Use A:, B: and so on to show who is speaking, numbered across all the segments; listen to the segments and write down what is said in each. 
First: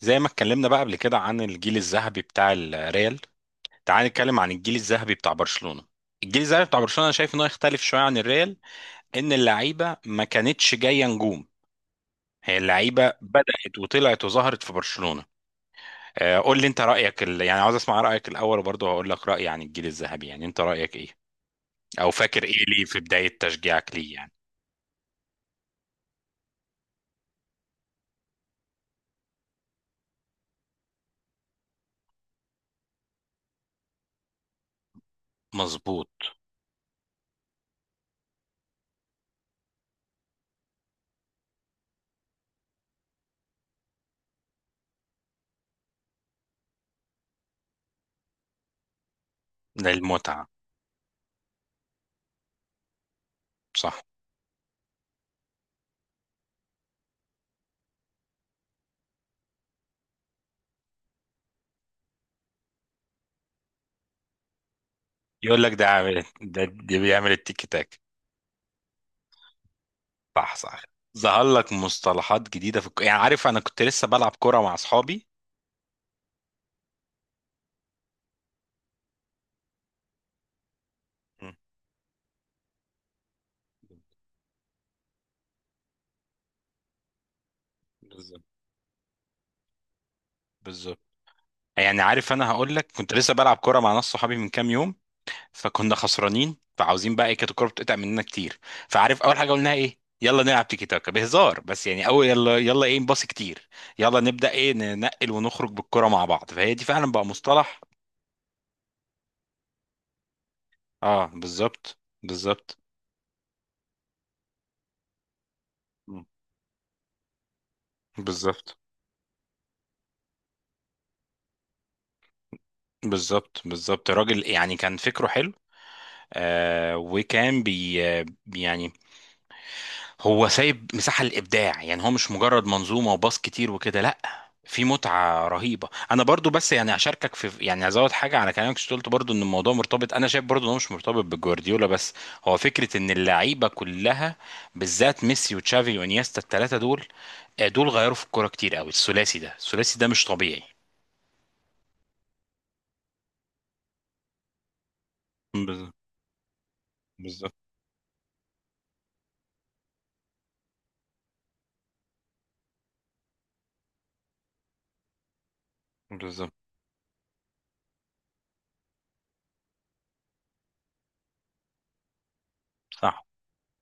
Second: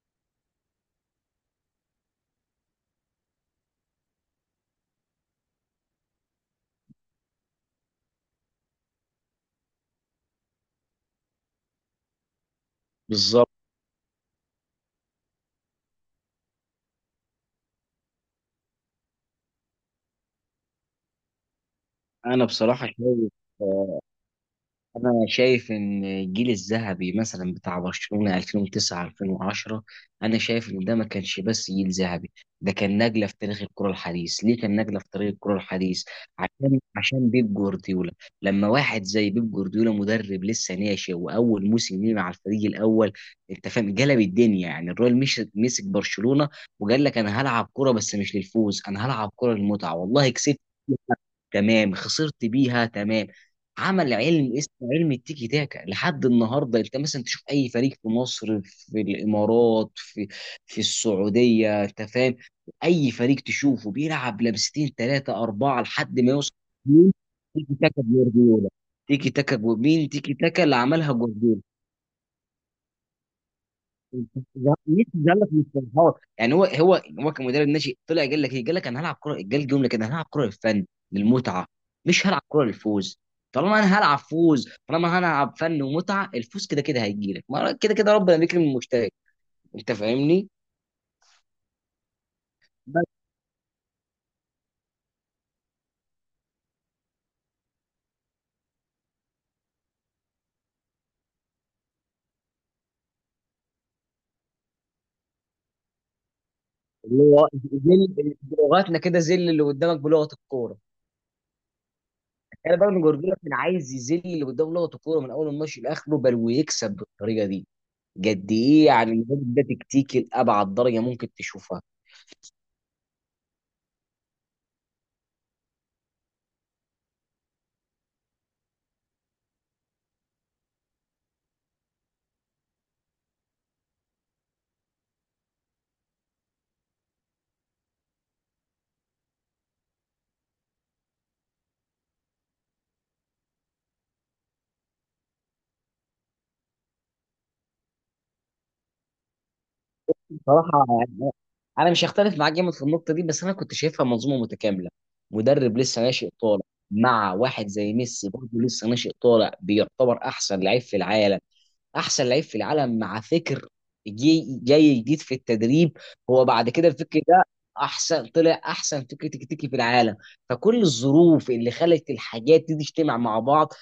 A: زي ما اتكلمنا بقى قبل كده عن الجيل الذهبي بتاع الريال، تعال نتكلم عن الجيل الذهبي بتاع برشلونة. الجيل الذهبي بتاع برشلونة انا شايف انه يختلف شوية عن الريال، ان اللعيبة ما كانتش جاية نجوم، هي اللعيبة
B: بالظبط.
A: بدأت وطلعت وظهرت في برشلونة. آه، قول لي انت رأيك يعني عاوز اسمع رأيك الاول وبرضه هقول لك رأيي عن الجيل الذهبي. يعني انت رأيك ايه؟ او فاكر
B: انا
A: ايه ليه
B: بصراحه
A: في
B: شايف،
A: بداية تشجيعك
B: آه،
A: ليه يعني.
B: انا شايف ان الجيل الذهبي مثلا بتاع برشلونه 2009 2010، انا شايف ان ده ما كانش بس جيل ذهبي، ده كان نجله في تاريخ الكره الحديث. ليه كان نجله في تاريخ الكره الحديث؟
A: مظبوط.
B: عشان بيب جوارديولا. لما واحد زي بيب جوارديولا مدرب لسه ناشئ واول موسم ليه مع الفريق الاول، انت فاهم قلب الدنيا؟ يعني الراجل مش مسك برشلونه وقال لك انا هلعب كره بس مش للفوز، انا هلعب كره
A: ده
B: للمتعه، والله
A: المتعة.
B: كسبت تمام، خسرت بيها تمام.
A: صح.
B: عمل علم اسمه علم التيكي تاكا لحد النهارده. انت مثلا تشوف اي فريق في مصر، في الامارات، في السعوديه، انت فاهم؟ اي فريق تشوفه بيلعب لمستين، ثلاثه،
A: يقول لك
B: اربعه
A: ده
B: لحد
A: عامل
B: ما يوصل.
A: ده
B: مين؟
A: بيعمل التيكي
B: تيكي
A: تاك.
B: تاكا جوارديولا. تيكي تاكا مين تيكي
A: صح
B: تاكا؟ اللي
A: صح.
B: عملها
A: ظهر
B: جوارديولا.
A: لك مصطلحات جديدة في يعني عارف أنا كنت لسه بلعب كورة مع
B: ميسي
A: أصحابي.
B: زعلك مش فرحان؟ يعني هو كمدرب ناشئ طلع قال لك ايه؟ قال لك انا هلعب كره. قال جمله كده: انا هلعب كره للفن،
A: مم.
B: للمتعه، مش هلعب كره للفوز. طالما انا هلعب فوز، طالما انا هلعب فن ومتعه، الفوز كده كده هيجي لك، ما كده كده ربنا
A: بالظبط
B: بيكرم المجتهد. انت فاهمني؟
A: بالظبط. يعني عارف أنا هقول لك
B: بس
A: كنت لسه بلعب كورة مع ناس صحابي من كام يوم، فكنا خسرانين، فعاوزين بقى إيه، كانت الكورة بتقطع مننا كتير. فعارف أول حاجة قلناها إيه؟ يلا نلعب تيكي تاكا بهزار، بس يعني أول يلا يلا إيه، نباصي كتير، يلا نبدأ إيه، ننقل ونخرج بالكورة مع بعض، فهي دي فعلا
B: اللي
A: بقى
B: هو
A: مصطلح.
B: ذل بلغتنا كده، ذل اللي قدامك بلغه الكوره.
A: آه بالظبط
B: انا
A: بالظبط.
B: بقى جورجيا كان عايز يذل اللي قدامه بلغه الكوره من اول الماتش لاخره
A: مم.
B: بل ويكسب بالطريقه دي. قد
A: بالظبط
B: ايه يعني الراجل ده تكتيكي لابعد درجه ممكن تشوفها.
A: بالظبط. بالظبط، راجل يعني كان فكره حلو. آه وكان بي يعني هو سايب مساحة للإبداع، يعني هو مش مجرد منظومة وباص كتير وكده، لأ، في متعة رهيبة. أنا برضو بس يعني أشاركك في، يعني أزود حاجة على كلامك، شو قلت برضو إن الموضوع مرتبط. أنا شايف برضو إن هو مش مرتبط بجوارديولا بس، هو فكرة إن اللعيبة كلها، بالذات ميسي وتشافي وإنيستا، التلاتة دول، دول غيروا في الكورة كتير قوي. الثلاثي ده، الثلاثي ده مش طبيعي.
B: بصراحة يعني أنا مش هختلف معاك جامد في النقطة دي، بس أنا كنت شايفها منظومة متكاملة. مدرب
A: بالظبط
B: لسه ناشئ طالع مع
A: بالظبط.
B: واحد زي ميسي برضه لسه ناشئ طالع بيعتبر أحسن لعيب في العالم. احسن لعيب في العالم مع فكر جاي جديد في التدريب. هو
A: بالظبط.
B: بعد كده الفكر ده احسن، طلع احسن فكر تكتيكي في العالم. فكل الظروف اللي خلت الحاجات دي تجتمع
A: صح
B: مع بعض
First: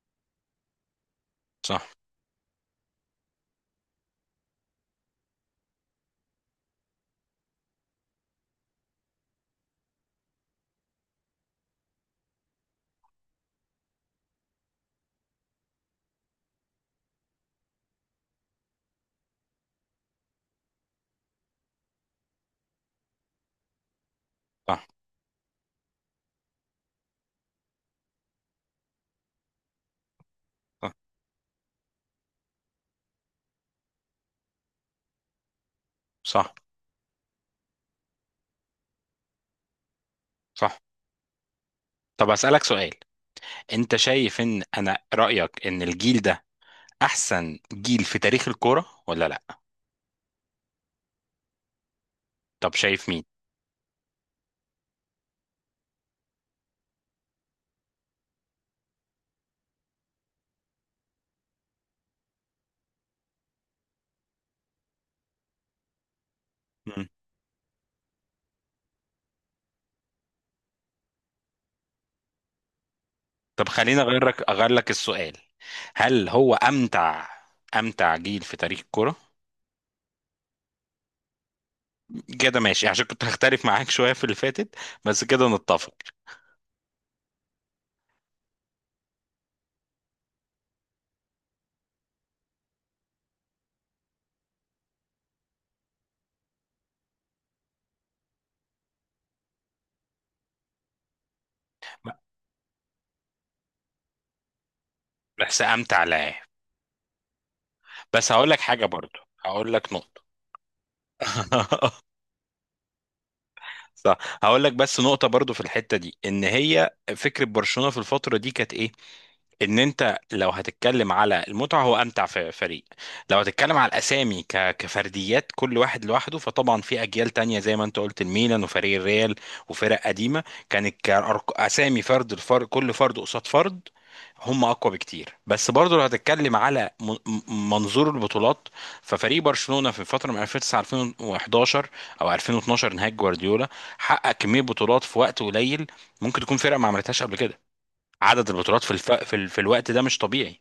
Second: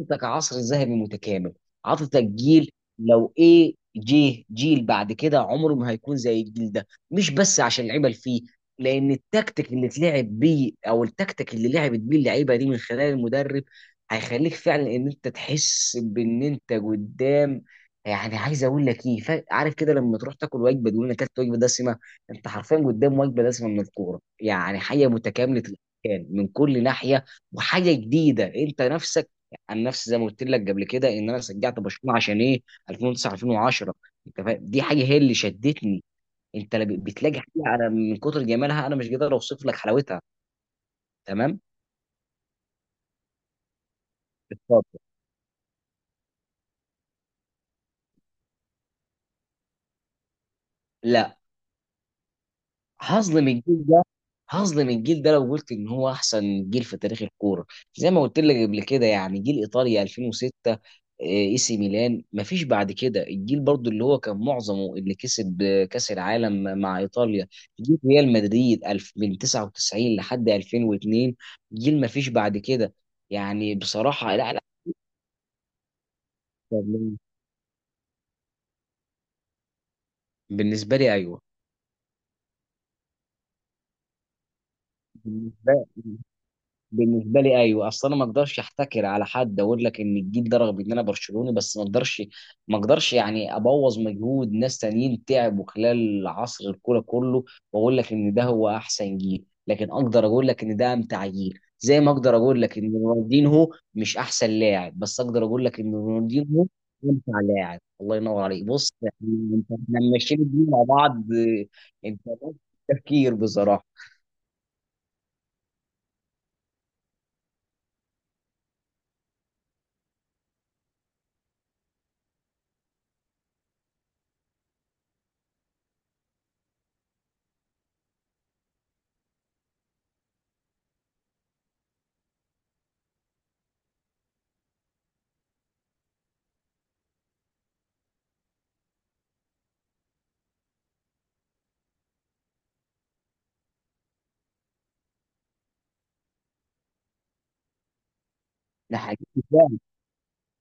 B: عطتك عصر ذهبي متكامل،
A: صح.
B: عطتك جيل. لو ايه جه جيل بعد كده عمره ما هيكون زي الجيل ده، مش بس عشان اللعيبه اللي فيه، لان التكتيك اللي اتلعب بيه او التكتيك اللي لعبت بيه اللعيبه دي من خلال المدرب هيخليك فعلا ان انت تحس بان انت قدام، يعني عايز اقول لك ايه؟ عارف كده لما تروح تاكل وجبه تقول انا اكلت وجبه دسمه؟ انت حرفيا قدام وجبه دسمه من الكوره، يعني
A: صح
B: حاجه متكامله الاركان من كل ناحيه وحاجه جديده انت نفسك. عن نفسي زي ما قلت لك قبل
A: صح.
B: كده ان انا شجعت برشلونه عشان ايه؟ 2009 2010. انت فاهم؟ دي حاجه هي اللي شدتني.
A: صح
B: انت لا، بتلاقي حاجه انا من كتر جمالها انا مش قادر اوصف لك حلاوتها.
A: صح.
B: تمام.
A: طب أسألك سؤال، انت شايف ان انا
B: اتفضل.
A: رأيك ان الجيل ده احسن جيل في تاريخ الكورة ولا لا؟
B: لا،
A: طب شايف مين؟
B: هظلم الجيل، هظلم الجيل ده لو قلت ان هو احسن جيل في تاريخ الكوره. زي ما قلت لك قبل كده يعني جيل ايطاليا 2006، اي سي ميلان مفيش بعد كده. الجيل برضو اللي هو كان معظمه اللي كسب كاس العالم مع
A: مم.
B: ايطاليا. جيل ريال مدريد الف من 99 لحد 2002، جيل مفيش بعد كده.
A: طب
B: يعني
A: خليني اغير
B: بصراحه،
A: لك
B: لا لا.
A: اغير لك السؤال، هل هو امتع، امتع جيل في تاريخ الكورة؟
B: بالنسبه لي ايوه.
A: كده ماشي، عشان كنت هختلف معاك شوية في اللي فاتت، بس كده
B: بالنسبه
A: نتفق.
B: بالنسبه لي ايوه، اصل انا ما اقدرش احتكر على حد، اقول لك ان الجيل ده رغم ان انا برشلوني، بس ما اقدرش، ما اقدرش يعني ابوظ مجهود ناس تانيين تعبوا خلال عصر الكوره كله واقول لك ان ده هو احسن جيل، لكن اقدر اقول لك ان ده امتع جيل، زي ما اقدر اقول لك ان رونالدينهو مش احسن لاعب بس اقدر
A: بس
B: اقول لك ان
A: امتع لاعب.
B: رونالدينهو امتع لاعب. الله
A: بس
B: ينور
A: هقول لك
B: عليك.
A: حاجة
B: بص
A: برضو،
B: احنا
A: هقول لك نقطة.
B: ماشيين الدنيا مع بعض. انت تفكير بصراحه.
A: صح. هقول لك بس نقطة برضو في الحتة دي، ان هي فكرة برشلونة في الفترة دي كانت ايه؟ ان انت لو هتتكلم على المتعة، هو امتع في فريق. لو هتتكلم على الاسامي كفرديات، كل واحد لوحده، فطبعا في اجيال تانية زي ما انت قلت، الميلان وفريق الريال وفرق قديمة، كانت اسامي فرد الفرد، كل فرد قصاد فرد، هم اقوى بكتير. بس برضه لو هتتكلم على منظور البطولات، ففريق برشلونه في الفتره من 2009 2011 او 2012 نهايه جوارديولا، حقق كميه بطولات في وقت قليل ممكن تكون فرقه ما عملتهاش قبل كده. عدد البطولات في
B: ده حقيقي
A: في
B: فعلا.
A: الوقت ده مش طبيعي.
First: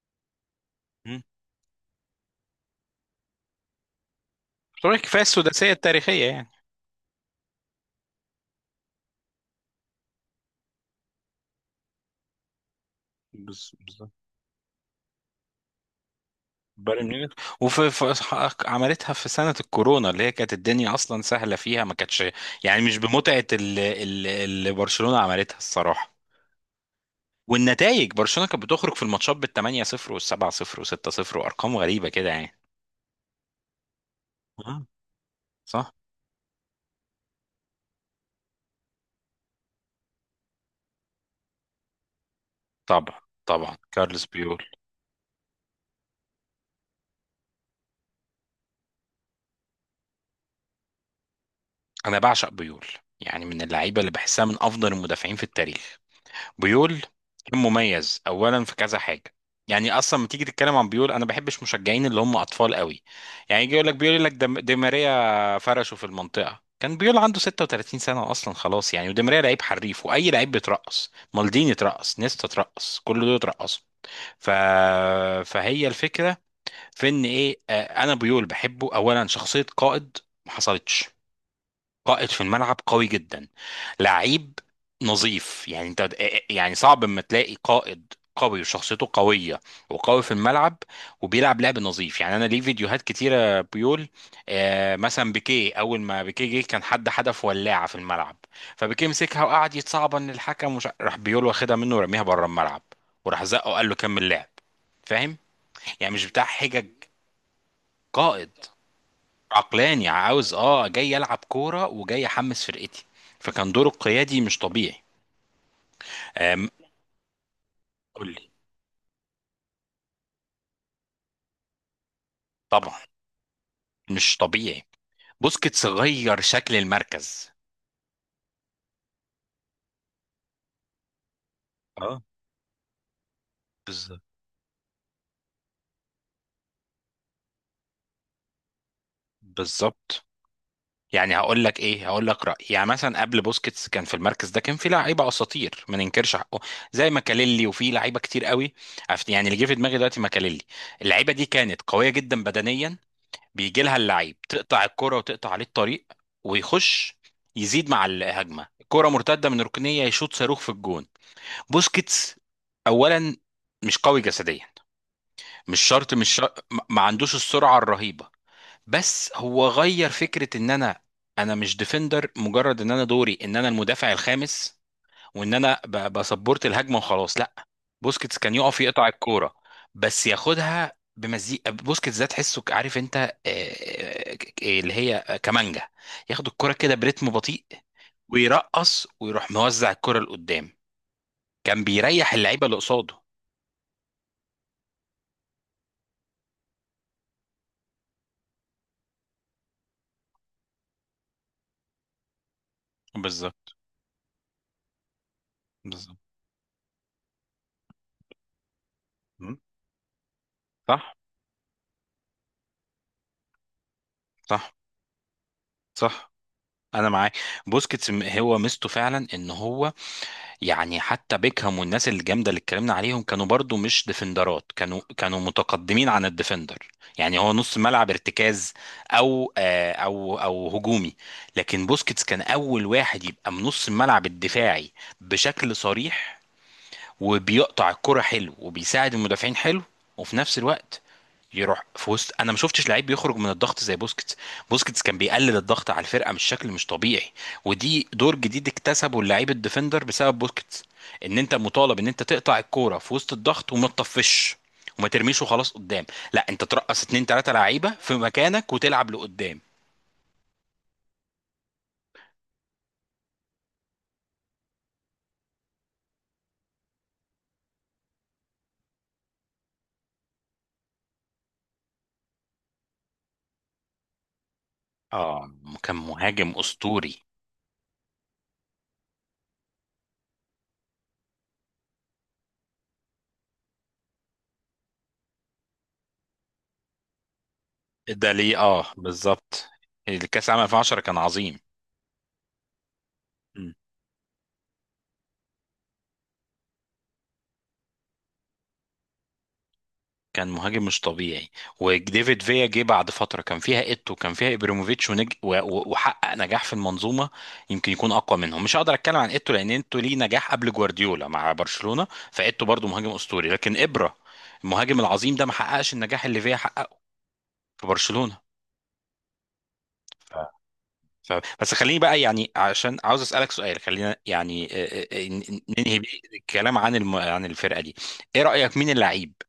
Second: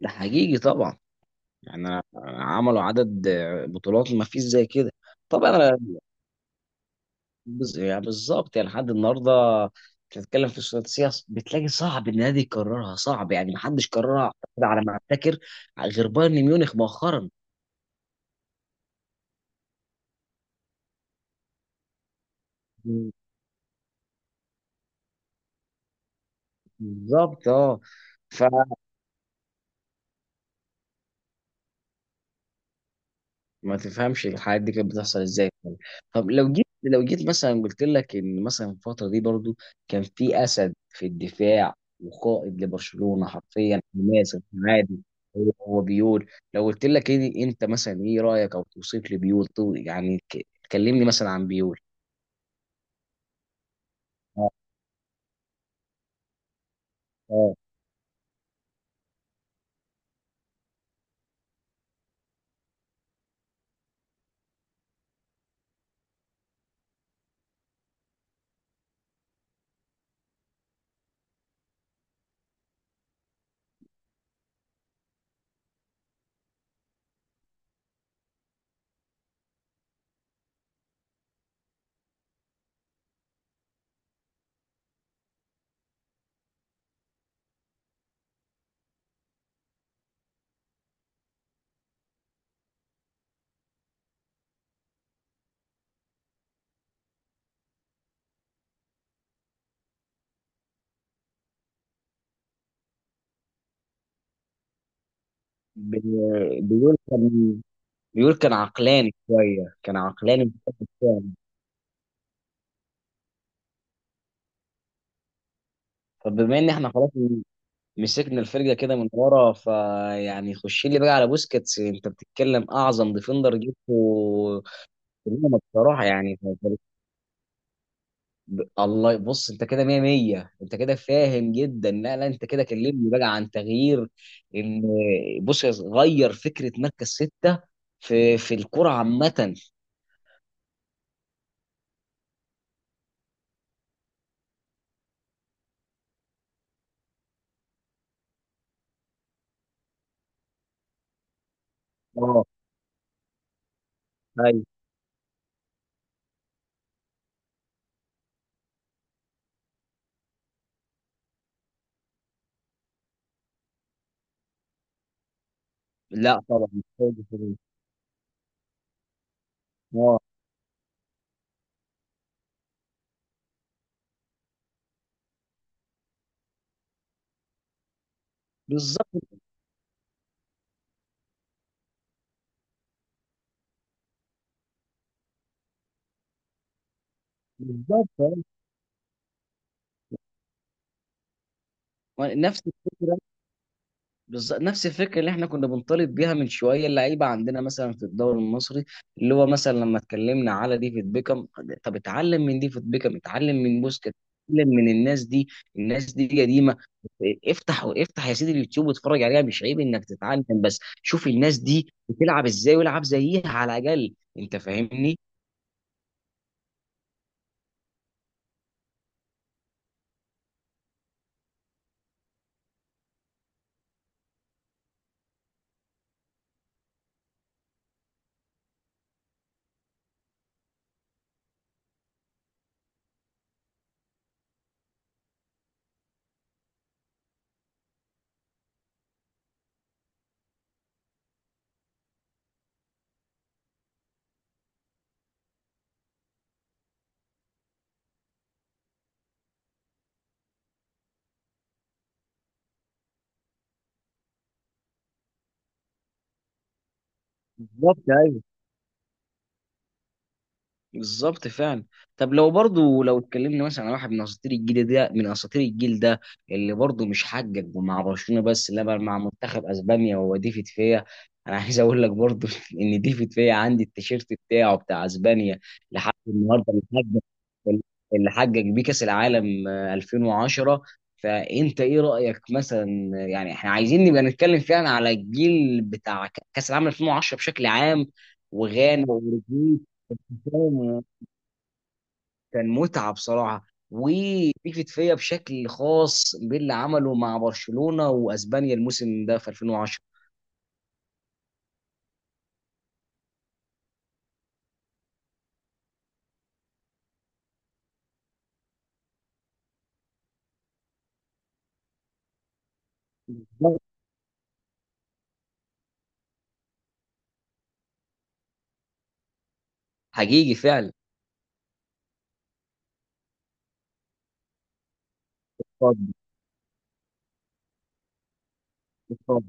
B: ده حقيقي طبعا.
A: مم.
B: يعني عملوا عدد بطولات ما فيش زي كده.
A: بطولات كفايه
B: طبعا
A: السداسيه
B: انا
A: التاريخيه يعني.
B: يعني بالظبط، يعني لحد النهارده بتتكلم في السياسة بتلاقي صعب ان النادي يكررها. صعب يعني، ما حدش
A: بالظبط.
B: كررها أعتقد على ما افتكر، غير بايرن ميونخ
A: بايرن
B: مؤخرا.
A: ميونخ. وفي في... عملتها في سنه الكورونا اللي هي كانت الدنيا اصلا سهله فيها، ما كانتش يعني مش بمتعه اللي برشلونه عملتها الصراحه.
B: بالظبط اه.
A: والنتائج برشلونه كانت بتخرج في الماتشات بال 8 0 وال 7 0 و 6 0 وارقام غريبه كده يعني.
B: ما تفهمش الحاجات دي
A: آه،
B: كانت بتحصل ازاي يعني.
A: صح.
B: طب لو جيت، لو جيت مثلا قلت لك ان مثلا الفتره دي برضو كان في اسد في الدفاع وقائد
A: طبعا
B: لبرشلونه
A: طبعا
B: حرفيا
A: كارلوس
B: حماس.
A: بيو.
B: عادي. هو هو بيقول. لو قلت لك إيه انت مثلا ايه رايك او توصيف لبيول؟ يعني كلمني مثلا عن بيول.
A: انا بعشق بيول، يعني من اللعيبه اللي بحسها
B: اه.
A: من افضل المدافعين في التاريخ. بيول
B: آه.
A: كان مميز اولا في كذا حاجه. يعني اصلا لما تيجي تتكلم عن بيول، انا بحبش مشجعين اللي هم اطفال قوي، يعني يجي يقول لك بيقول لك دي ماريا فرشه في المنطقه، كان بيول عنده 36 سنه اصلا خلاص يعني، ودي ماريا لعيب حريف، واي لعيب بيترقص، مالديني اترقص، نيستا اترقص، كل دول اترقصوا. ف... فهي الفكره في ان ايه، انا بيول بحبه اولا شخصيه قائد، ما حصلتش. قائد في الملعب قوي جدا، لعيب نظيف، يعني انت، يعني صعب اما تلاقي قائد قوي وشخصيته قوية وقوي في الملعب وبيلعب لعب نظيف. يعني انا ليه فيديوهات كتيرة بيقول، آه مثلا بيكيه، اول ما بيكيه جه كان حد حدف ولاعة في الملعب، فبيكيه مسكها وقعد يتصعبن الحكم، راح بيقول واخدها منه ورميها بره الملعب، وراح زقه وقال له كمل لعب. فاهم؟ يعني مش بتاع حجج،
B: بيقول كان، بيقول كان
A: قائد
B: عقلاني شويه، كان
A: عقلاني،
B: عقلاني.
A: عاوز اه جاي العب كوره وجاي احمس فرقتي، فكان دوره القيادي مش طبيعي.
B: طب بما
A: آم،
B: ان احنا خلاص
A: قول
B: مسكنا
A: لي.
B: الفرقه كده من ورا، فيعني خش لي بقى على بوسكيتس. انت بتتكلم
A: طبعا
B: اعظم ديفندر
A: مش
B: جبته
A: طبيعي،
B: في الأمم
A: بوسكيتس
B: بصراحه. يعني
A: غير شكل المركز.
B: الله. بص انت كده 100 100، انت كده فاهم جدا. لا
A: اه
B: لا، انت كده كلمني بقى عن تغيير
A: بالظبط
B: ان، بص، غير فكره مركز سته في الكره عامه.
A: بالظبط. يعني هقول لك ايه، هقول لك رايي، يعني مثلا قبل بوسكيتس كان في المركز ده كان في لعيبه اساطير ما ننكرش حقه، زي ماكاليلي وفي لعيبه كتير قوي. يعني اللي جه في دماغي دلوقتي ماكاليلي، اللعيبه دي كانت قويه جدا
B: اه
A: بدنيا، بيجي لها اللعيب
B: ايوه.
A: تقطع الكرة وتقطع عليه الطريق، ويخش يزيد مع الهجمة كرة مرتدة من ركنية يشوط صاروخ في الجون. بوسكيتس أولا مش قوي جسديا، مش شرط مش
B: لا
A: شرط،
B: طبعا مش
A: ما
B: هيجي
A: عندوش
B: في دي.
A: السرعة الرهيبة، بس هو غير
B: اه
A: فكرة ان انا، انا مش ديفندر، مجرد ان انا دوري ان انا المدافع الخامس وان انا بسبورت الهجمه وخلاص، لا. بوسكيتس كان يقف يقطع
B: بالظبط،
A: الكوره، بس ياخدها بمزيكا. بوسكيتس ده تحسه عارف انت اللي هي كمانجا، ياخد الكوره كده برتم بطيء،
B: بالظبط
A: ويرقص، ويروح موزع الكوره لقدام، كان بيريح
B: نفس
A: اللعيبه اللي
B: الفكره،
A: قصاده.
B: بالظبط نفس الفكره اللي احنا كنا بنطالب بيها من شويه اللعيبه عندنا مثلا في الدوري المصري، اللي هو مثلا لما اتكلمنا على ديفيد بيكم. طب اتعلم من ديفيد بيكم، اتعلم
A: بالظبط
B: من بوسكيت، اتعلم من الناس دي. الناس
A: بالظبط.
B: دي قديمه. افتح افتح يا سيدي اليوتيوب واتفرج عليها.
A: مم.
B: مش عيب انك تتعلم، بس
A: صح
B: شوف الناس دي بتلعب ازاي والعب زيها على الاقل. انت
A: صح
B: فاهمني؟
A: صح. انا معاك. بوسكيتس هو ميزته فعلا ان هو، يعني حتى بيكهام والناس الجامده اللي اتكلمنا عليهم كانوا برضو مش ديفندرات، كانوا كانوا متقدمين عن الديفندر، يعني هو نص ملعب ارتكاز او او هجومي. لكن بوسكيتس كان اول واحد يبقى من نص الملعب الدفاعي بشكل صريح، وبيقطع الكرة حلو وبيساعد المدافعين حلو، وفي نفس الوقت يروح في وسط. انا ما شفتش لعيب بيخرج من الضغط زي بوسكيتس، بوسكيتس كان بيقلل الضغط على الفرقه مش شكل، مش طبيعي. ودي دور جديد اكتسبه اللعيب الديفندر بسبب بوسكيتس، ان انت مطالب ان انت تقطع الكوره في وسط الضغط، وما تطفش وما ترميش وخلاص قدام، لا، انت ترقص اتنين تلاته لعيبه
B: بالظبط
A: في
B: أيوه.
A: مكانك وتلعب لقدام.
B: بالظبط فعلا. طب لو برضو لو اتكلمنا مثلا على واحد من اساطير الجيل ده، من اساطير الجيل ده اللي برضو مش حقق مع برشلونه بس لا بل مع منتخب اسبانيا، وهو ديفيد فيا. انا عايز اقول لك برضو ان ديفيد فيا عندي التيشيرت بتاعه بتاع
A: اه
B: اسبانيا
A: كان
B: لحد
A: مهاجم
B: النهارده، حقق
A: اسطوري.
B: اللي حقق بيه كاس العالم 2010. فانت ايه رايك مثلا؟ يعني احنا عايزين نبقى نتكلم فعلا على الجيل بتاع كاس العالم 2010 بشكل عام
A: ده ليه اه
B: وغانا
A: بالظبط.
B: واوروجواي.
A: الكاس العالم 2010 كان عظيم.
B: كان متعة بصراحة. وبيفت فيا بشكل خاص باللي عمله مع برشلونة واسبانيا الموسم ده في 2010.
A: كان مهاجم مش طبيعي. وديفيد فيا جه بعد فتره كان فيها ايتو، كان فيها ابريموفيتش، وحقق نجاح في المنظومه، يمكن يكون اقوى منهم. مش هقدر اتكلم عن ايتو لان ايتو ليه نجاح قبل جوارديولا مع برشلونه، فايتو برضو مهاجم اسطوري، لكن ابرا، المهاجم العظيم ده ما حققش النجاح اللي فيا حققه في برشلونه.
B: حقيقي فعلا.
A: ف- بس خليني بقى، يعني عشان عاوز اسالك سؤال، خلينا يعني ننهي بيه
B: اتفضل.
A: الكلام عن عن الفرقه دي. ايه رايك مين اللعيب
B: اتفضل.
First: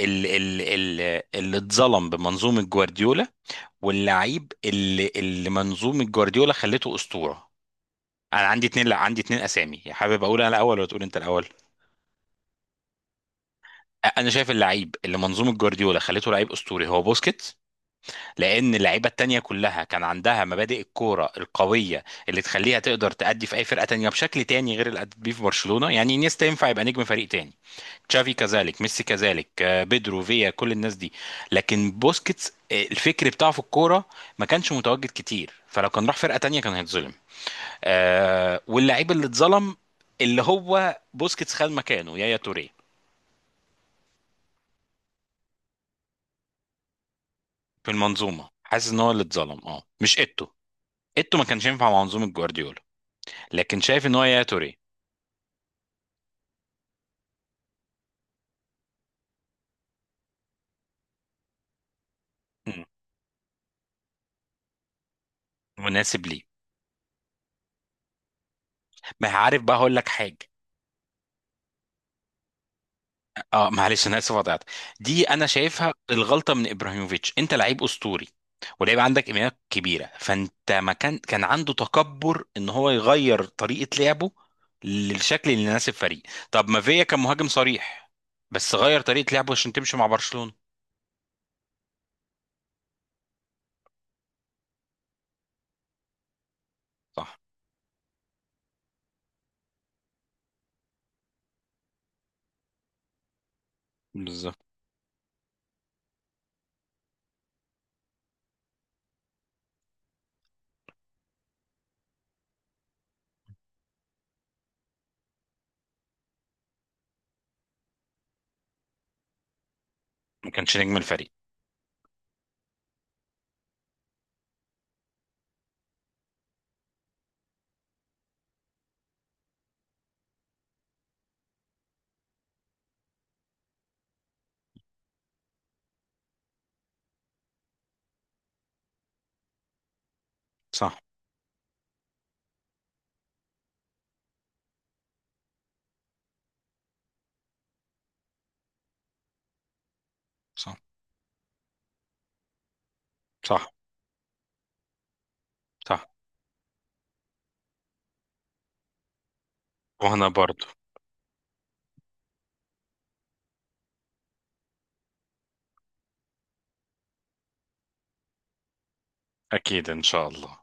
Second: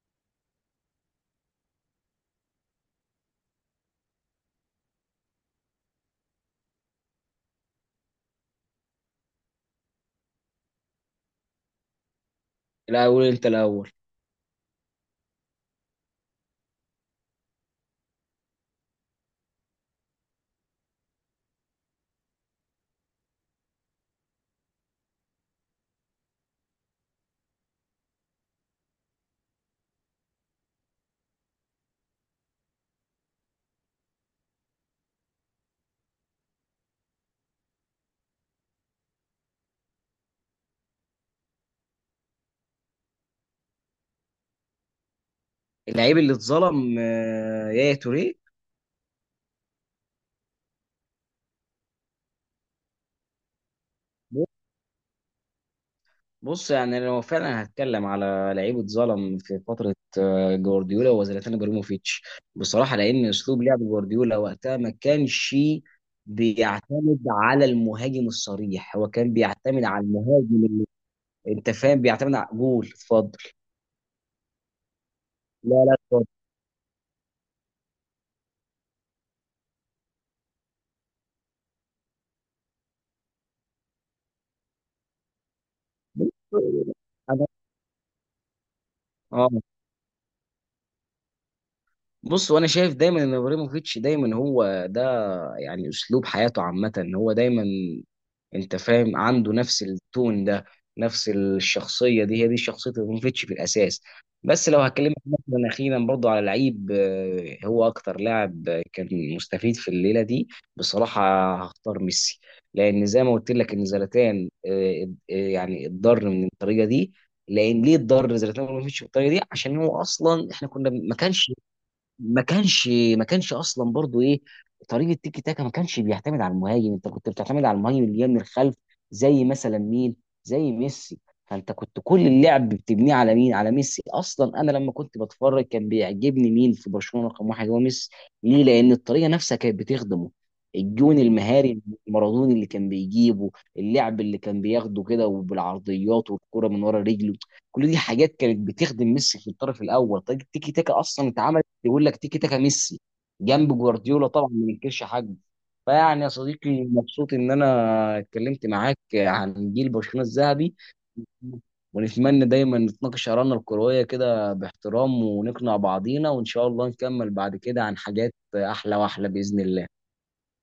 A: اللي اتظلم بمنظومه جوارديولا، واللعيب اللي اللي منظومه جوارديولا خلته اسطوره؟ انا عندي اتنين، لا عندي اتنين اسامي، حابب اقول انا الاول ولا تقول انت الاول؟
B: الاول انت الاول.
A: انا شايف اللعيب اللي منظومه جوارديولا خلته لعيب اسطوري هو بوسكيت، لان اللعيبه التانية كلها كان عندها مبادئ الكوره القويه اللي تخليها تقدر تأدي في اي فرقه تانية بشكل تاني غير اللي أدت بيه في برشلونه. يعني انيستا ينفع يبقى نجم فريق تاني، تشافي كذلك، ميسي كذلك، بيدرو، فيا، كل الناس دي. لكن بوسكيتس، الفكر بتاعه في الكوره ما كانش متواجد كتير، فلو كان راح فرقه تانية كان هيتظلم. واللعيب اللي اتظلم اللي هو بوسكيتس خد مكانه يايا توريه،
B: اللعيب اللي اتظلم
A: في
B: يا توريه.
A: المنظومه حاسس ان هو اللي اتظلم، اه مش ايتو، ايتو ما كانش ينفع مع منظومه جوارديولا، لكن شايف ان هو يا توري.
B: بص يعني لو فعلا هتكلم على لعيب اتظلم في فتره جوارديولا، هو زلاتان ابراهيموفيتش
A: مم.
B: بصراحه، لان اسلوب لعب جوارديولا وقتها ما كانش
A: مناسب ليه.
B: بيعتمد على المهاجم الصريح. هو
A: ما
B: كان
A: عارف بقى،
B: بيعتمد
A: هقول
B: على
A: لك حاجه.
B: المهاجم، انت فاهم؟ بيعتمد على، قول، اتفضل.
A: اه معلش انا اسف قطعت. دي انا
B: لا
A: شايفها
B: لا، اتفضل.
A: الغلطه من ابراهيموفيتش، انت لعيب اسطوري ولعيب عندك امكانيات كبيره، فانت ما كان عنده تكبر ان هو يغير طريقه لعبه للشكل اللي يناسب فريق.
B: بص،
A: طب ما فيا كان
B: انا
A: مهاجم صريح، بس غير طريقه
B: اه.
A: لعبه عشان تمشي مع برشلونه.
B: بص، وانا شايف دايما ان ابراهيموفيتش دايما هو ده، يعني اسلوب حياته عامه ان هو
A: صح.
B: دايما، انت فاهم؟ عنده نفس التون ده، نفس الشخصيه دي، هي دي شخصيه ابراهيموفيتش في الاساس.
A: بالظبط.
B: بس لو هكلمك مثلا اخيرا برضو على لعيب هو اكتر لاعب كان مستفيد في الليله دي بصراحه، هختار ميسي. لان زي ما قلت لك ان زلاتان، يعني اتضر من الطريقه دي. لان ليه اتضر زلاتان ابراهيموفيتش بالطريقه دي؟ عشان هو اصلا
A: ما
B: احنا
A: كانش
B: كنا
A: نجم
B: ما
A: الفريق.
B: كانش، ما كانش ما كانش اصلا برضو ايه، طريقه تيكي تاكا ما كانش بيعتمد على المهاجم. انت كنت بتعتمد على المهاجم اللي جاي من الخلف، زي مثلا مين؟ زي ميسي. فانت كنت كل اللعب بتبنيه على مين؟ على ميسي. اصلا انا لما كنت بتفرج كان بيعجبني مين في برشلونه رقم واحد؟ هو ميسي. ليه؟ لان الطريقه نفسها كانت بتخدمه.
A: صح
B: الجون المهاري المارادوني اللي كان بيجيبه، اللعب اللي كان بياخده كده وبالعرضيات والكرة من ورا رجله، كل دي حاجات كانت بتخدم ميسي. في الطرف الاول طريقه تيكي
A: صح.
B: تاكا اصلا اتعمل، يقول لك تيكي تاكا ميسي،
A: صح
B: جنب جوارديولا طبعا ما ننكرش حاجه.
A: صح.
B: فيعني يا صديقي مبسوط ان انا اتكلمت معاك عن جيل برشلونه
A: وانا برضو.
B: الذهبي، ونتمنى دايما نتناقش آرائنا الكروية كده باحترام ونقنع بعضينا، وإن شاء الله نكمل بعد كده عن حاجات أحلى وأحلى بإذن الله.
A: اكيد ان شاء الله.